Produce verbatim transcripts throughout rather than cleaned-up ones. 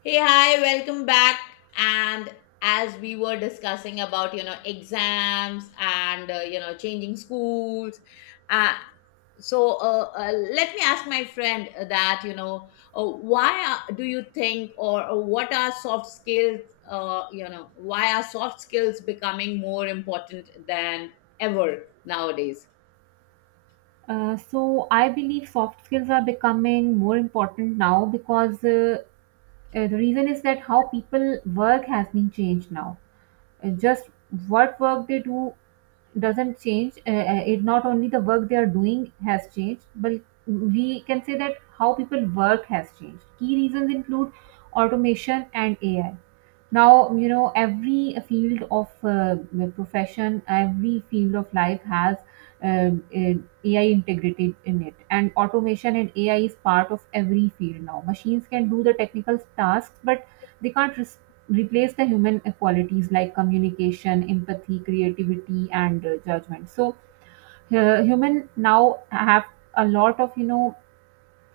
Hey, hi, welcome back. And as we were discussing about, you know, exams and, uh, you know, changing schools, uh, so uh, uh, let me ask my friend that, you know, uh, why are, do you think, or, or what are soft skills? Uh, you know, why are soft skills becoming more important than ever nowadays? Uh, so I believe soft skills are becoming more important now because uh, uh, the reason is that how people work has been changed now. And just what work they do doesn't change. Uh, uh, it not only the work they are doing has changed, but we can say that how people work has changed. Key reasons include automation and A I. Now, you know, every field of uh, profession, every field of life has um, an A I integrated in it, and automation and A I is part of every field now. Machines can do the technical tasks, but they can't res- replace the human qualities like communication, empathy, creativity, and uh, judgment. So, uh, human now have a lot of you know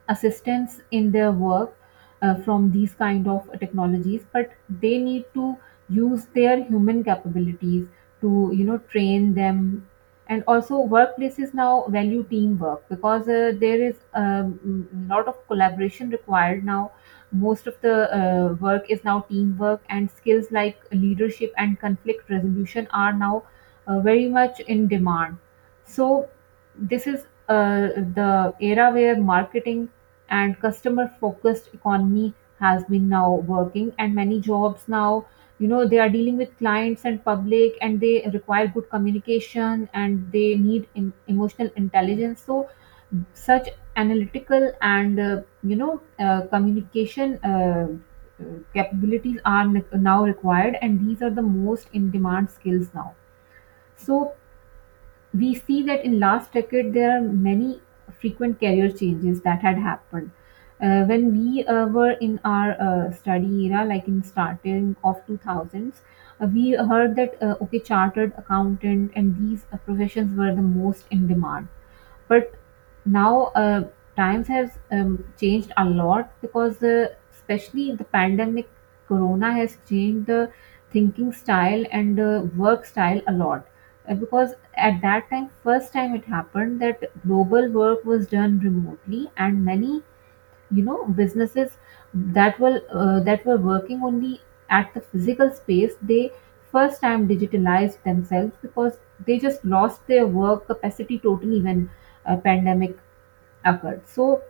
assistance in their work uh, from these kind of technologies, but they need to use their human capabilities to you know train them. And also, workplaces now value teamwork because uh, there is a um, lot of collaboration required now. Most of the uh, work is now teamwork, and skills like leadership and conflict resolution are now uh, very much in demand. So this is uh, the era where marketing and customer focused economy has been now working, and many jobs now, you know, they are dealing with clients and public, and they require good communication, and they need em- emotional intelligence. So such analytical and uh, you know uh, communication uh, uh, capabilities are ne- now required, and these are the most in demand skills now. So we see that in last decade there are many frequent career changes that had happened. Uh, when we uh, were in our uh, study era, like in starting of two thousands, uh, we heard that, uh, okay, chartered accountant and these uh, professions were the most in demand. But now, uh, times has um, changed a lot because, uh, especially the pandemic, corona has changed the thinking style and uh, work style a lot. Uh, because at that time, first time it happened that global work was done remotely, and many, you know, businesses that will uh, that were working only at the physical space, they first time digitalized themselves because they just lost their work capacity totally when a pandemic occurred. So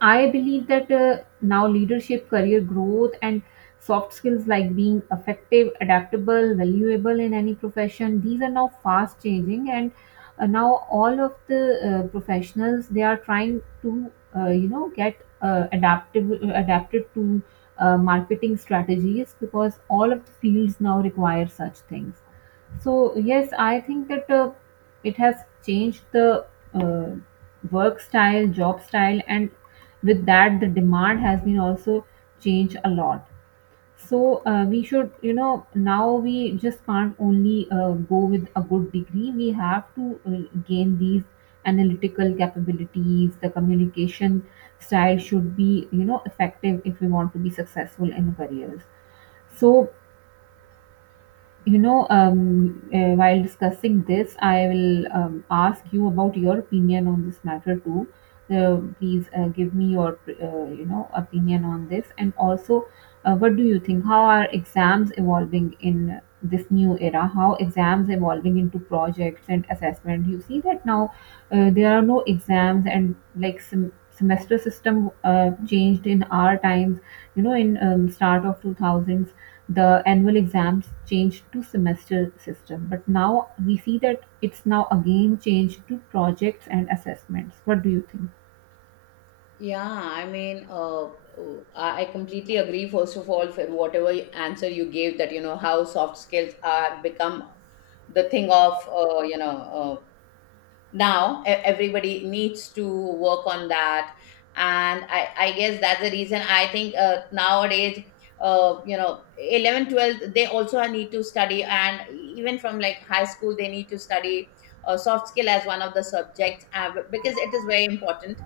I believe that uh, now leadership, career growth, and soft skills like being effective, adaptable, valuable in any profession, these are now fast changing. And uh, now all of the uh, professionals, they are trying to, uh, you know, get uh, adaptable, adapted to uh, marketing strategies because all of the fields now require such things. So yes, I think that uh, it has changed the uh, work style, job style, and with that, the demand has been also changed a lot. So uh, we should, you know, now we just can't only uh, go with a good degree. We have to uh, gain these analytical capabilities. The communication style should be, you know, effective if we want to be successful in careers. So you know, um, uh, while discussing this, I will um, ask you about your opinion on this matter too. Uh, please uh, give me your, uh, you know, opinion on this, and also, uh, what do you think? How are exams evolving in this new era? How exams evolving into projects and assessment? You see that now uh, there are no exams, and like sem- semester system uh, changed in our times, you know, in um, start of two thousands. The annual exams changed to semester system, but now we see that it's now again changed to projects and assessments. What do you think? Yeah, I mean, uh, oh, I I completely agree. First of all, for whatever answer you gave, that you know how soft skills are become the thing of, uh, you know uh, now e- everybody needs to work on that, and I I guess that's the reason I think, uh, nowadays. Uh, you know eleven, twelve, they also need to study, and even from like high school they need to study uh, soft skill as one of the subjects, uh, because it is very important.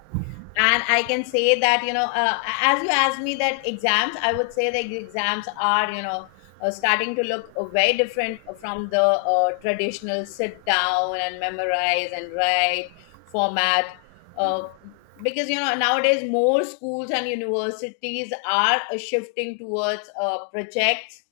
And I can say that, you know, uh, as you asked me that exams, I would say the exams are, you know uh, starting to look uh, very different from the uh, traditional sit down and memorize and write format, uh, because you know nowadays, more schools and universities are uh, shifting towards uh, projects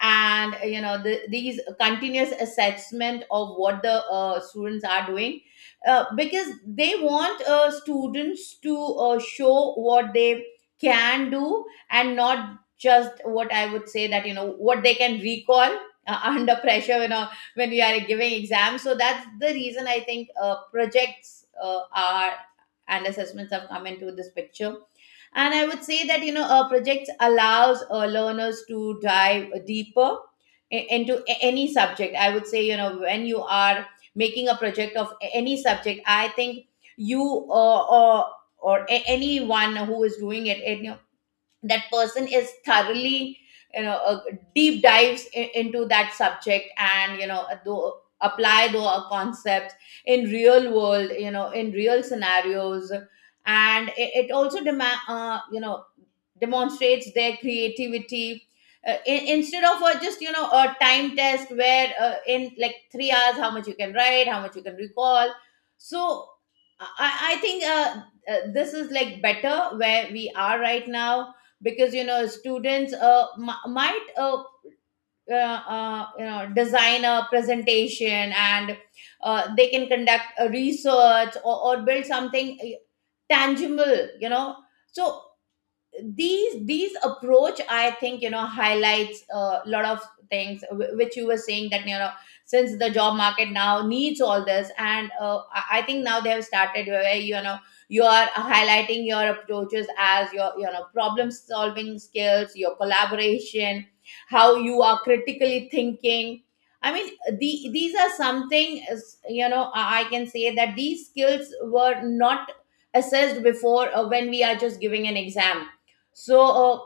and, uh, you know the, these continuous assessment of what the uh, students are doing, uh, because they want uh, students to uh, show what they can do and not just, what I would say, that you know what they can recall, uh, under pressure, you know, when we are giving exams. So that's the reason I think uh, projects, uh, are and assessments have come into this picture. And I would say that, you know, a project allows uh, learners to dive deeper i- into a- any subject. I would say, you know, when you are making a project of a- any subject, I think you, uh, or or a- anyone who is doing it, it that person is thoroughly, you know uh, deep dives i- into that subject and, you know do, apply those concepts in real world, you know, in real scenarios. And it, it also demand, uh, you know demonstrates their creativity, uh, in, instead of uh, just, you know, a time test where, uh, in like three hours, how much you can write, how much you can recall. So i, I I think, uh, uh, this is like better where we are right now, because, you know, students, uh, m- might, uh, uh, uh, you know design a presentation, and uh, they can conduct a research or, or build something uh, tangible, you know. So these these approach, I think, you know, highlights a lot of things wh- which you were saying, that, you know, since the job market now needs all this. And uh, i I think now they have started where, you know, you are highlighting your approaches as your, you know, problem solving skills, your collaboration, how you are critically thinking. I mean, the, these are something, is- you know, i I can say that these skills were not assessed before, uh, when we are just giving an exam. So, uh,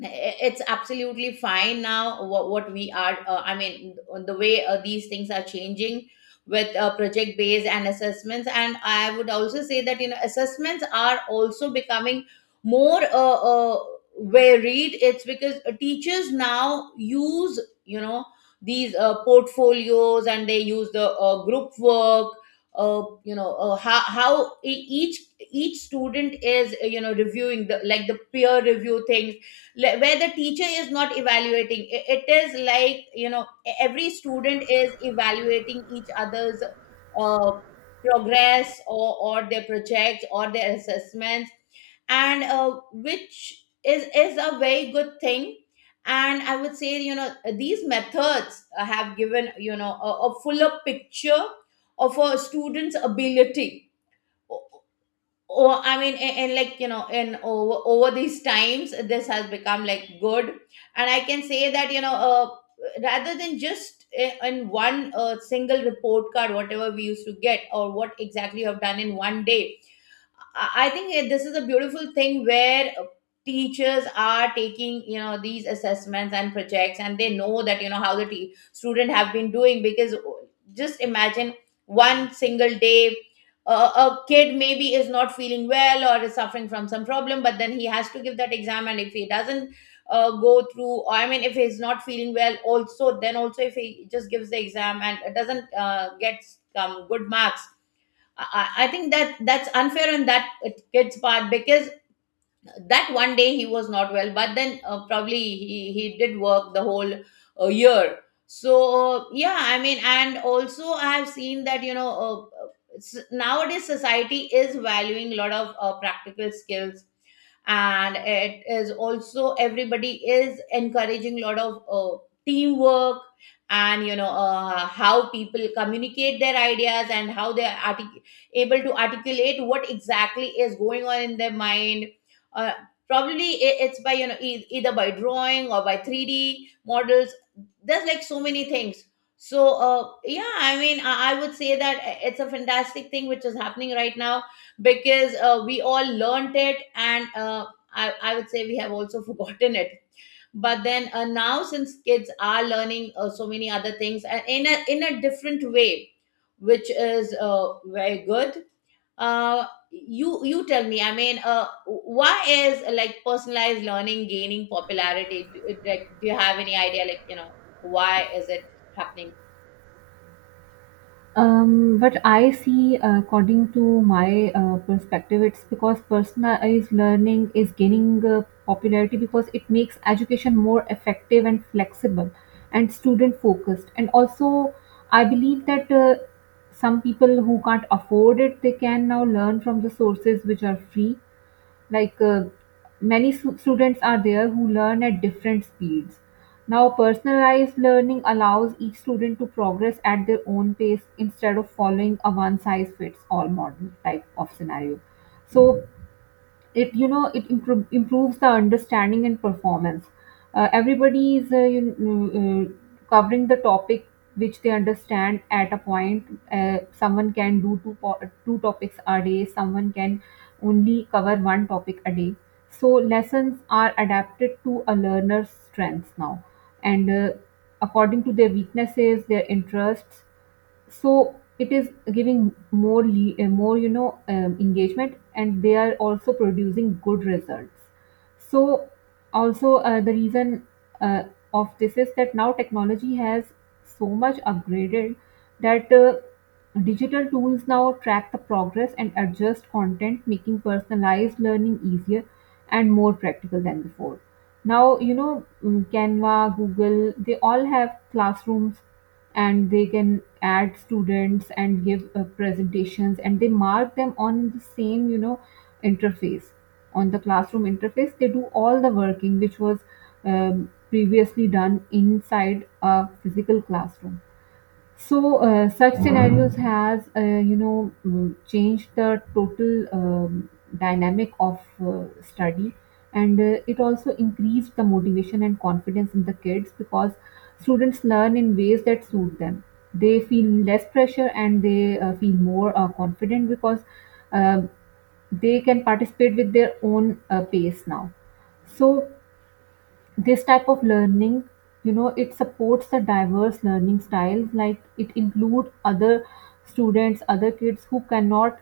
it's absolutely fine now. What, what we are, uh, I mean, the way uh, these things are changing, with uh, project based and assessments. And I would also say that, you know, assessments are also becoming more, uh, uh, varied. It's because teachers now use, you know, these uh, portfolios, and they use the uh, group work, uh, you know uh, how, how e- each each student is, uh, you know, reviewing the, like, the peer review things, le- where the teacher is not evaluating. I- it is like, you know, e- every student is evaluating each other's uh, progress, or, or their projects or their assessments. And uh, which is is a very good thing. And I would say, you know, these methods uh, have given, you know, a, a fuller picture of a student's ability. Oh, I mean, a- and, like, you know, in over over these times, this has become like good. And I can say that, you know uh, rather than just uh, in one uh, single report card, whatever we used to get, or what exactly you have done in one day, I think this is a beautiful thing where uh, teachers are taking, you know, these assessments and projects, and they know that, you know, how the te- student have been doing. Because, oh, just imagine one single day. Uh, a kid maybe is not feeling well or is suffering from some problem, but then he has to give that exam. And if he doesn't uh, go through, or I mean, if he's not feeling well, also, then also if he just gives the exam and doesn't uh, get some good marks, I, I think that that's unfair on that kid's part, because that one day he was not well, but then uh, probably he he did work the whole uh, year. So, yeah, I mean, and also I have seen that, you know uh, uh, s- nowadays, society is valuing a lot of uh, practical skills, and it is also everybody is encouraging a lot of uh, teamwork. And, you know uh, how people communicate their ideas and how they are artic- able to articulate what exactly is going on in their mind. uh, Probably i- it's by, you know e- either by drawing or by three D models. There's like so many things. So, uh, yeah, I mean, I, I would say that it's a fantastic thing which is happening right now, because uh, we all learned it and, uh, I, I would say we have also forgotten it. But then, uh, now, since kids are learning uh, so many other things, and in a, in a different way, which is uh, very good. uh you you tell me, I mean, uh why is, like, personalized learning gaining popularity? Do, like, do you have any idea, like, you know, why is it happening? Um, but I see, uh, according to my uh, perspective, it's because personalized learning is gaining uh, popularity because it makes education more effective and flexible and student focused. And also, I believe that uh, some people who can't afford it, they can now learn from the sources which are free, like uh, many su- students are there who learn at different speeds. Now personalized learning allows each student to progress at their own pace instead of following a one size fits all model type of scenario. So it, you know, it impro- improves the understanding and performance. Uh, everybody is uh, you know, uh, covering the topic which they understand at a point. Uh, someone can do two po- two topics a day, someone can only cover one topic a day. So lessons are adapted to a learner's strengths now, and uh, according to their weaknesses, their interests. So it is giving more le- uh, more, you know, um, engagement, and they are also producing good results. So also uh, the reason uh, of this is that now technology has so much upgraded that uh, digital tools now track the progress and adjust content, making personalized learning easier and more practical than before. Now, you know, mm, Canva, Google, they all have classrooms, and they can add students and give uh, presentations, and they mark them on the same, you know, interface. On the classroom interface they do all the working which was um, previously done inside a physical classroom. So uh, such scenarios has, uh, you know mm, changed the total um, dynamic of uh, study, and uh, it also increased the motivation and confidence in the kids because students learn in ways that suit them. They feel less pressure, and they uh, feel more uh, confident because um they can participate with their own uh, pace now. So this type of learning, you know, it supports the diverse learning styles, like it include other students, other kids who cannot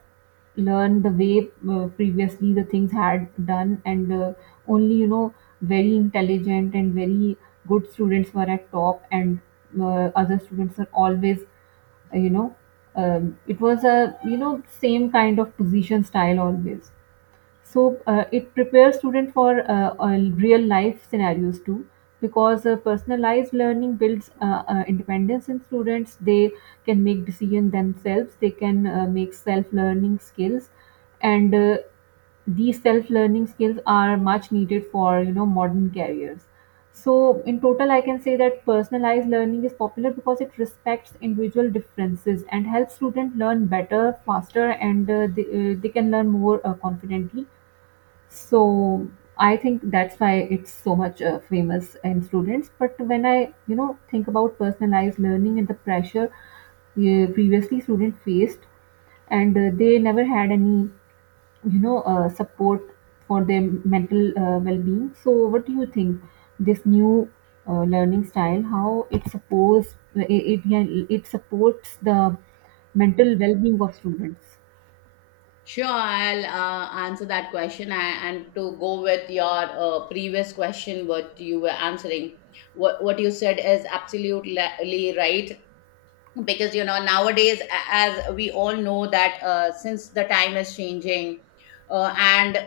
learn the way uh, previously the things had done, and uh, only, you know, very intelligent and very good students were at top, and uh, other students are always, uh, you know um, it was a, you know, same kind of position style always. So uh, it prepares student for uh, uh, real life scenarios too, because uh, personalized learning builds uh, uh, independence in students. They can make decision themselves, they can uh, make self learning skills, and uh, these self learning skills are much needed for, you know, modern careers. So in total, I can say that personalized learning is popular because it respects individual differences and helps students learn better, faster, and uh, they, uh, they can learn more uh, confidently. So I think that's why it's so much uh, famous in students. But when I, you know, think about personalized learning and the pressure uh, previously students faced, and uh, they never had any, you know, uh, support for their mental uh, well-being. So what do you think this new uh, learning style, how it supports uh, it, it, yeah, it supports the mental well-being of students? Sure, I'll uh, answer that question. I, and to go with your uh, previous question, what you were answering, what, what you said is absolutely right. Because, you know, nowadays, a- as we all know, that uh, since the time is changing, uh, and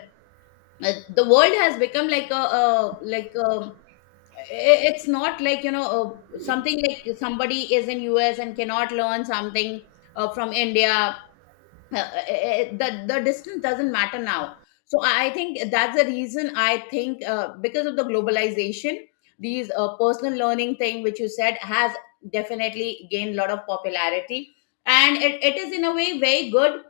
uh, the world has become like a, a like, um it's not like, you know uh, something like somebody is in US and cannot learn something uh, from India. uh, uh, uh, uh, the the distance doesn't matter now. So i I think that's the reason, I think, uh, because of the globalization, these uh, personal learning thing which you said has definitely gained a lot of popularity. And it, it is, in a way, very good,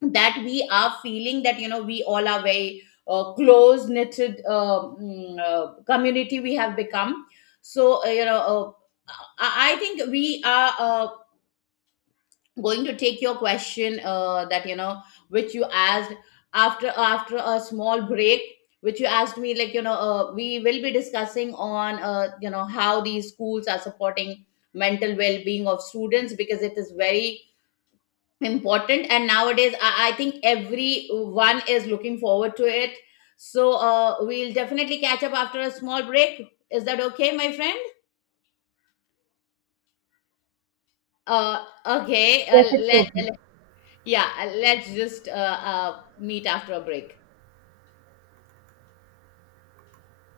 that we are feeling that, you know, we all are very uh, close knitted, uh, mm, uh, community we have become. So, uh, you know uh, I, I think we are, uh, going to take your question, uh, that, you know, which you asked, after after a small break, which you asked me, like, you know uh, we will be discussing on, uh, you know, how these schools are supporting mental well-being of students, because it is very important. And nowadays, I, I think everyone is looking forward to it. So uh, we'll definitely catch up after a small break. Is that okay, my friend? Uh, okay, uh, Yes, it's let, okay. let- yeah, uh, let's just uh, uh, meet after a break.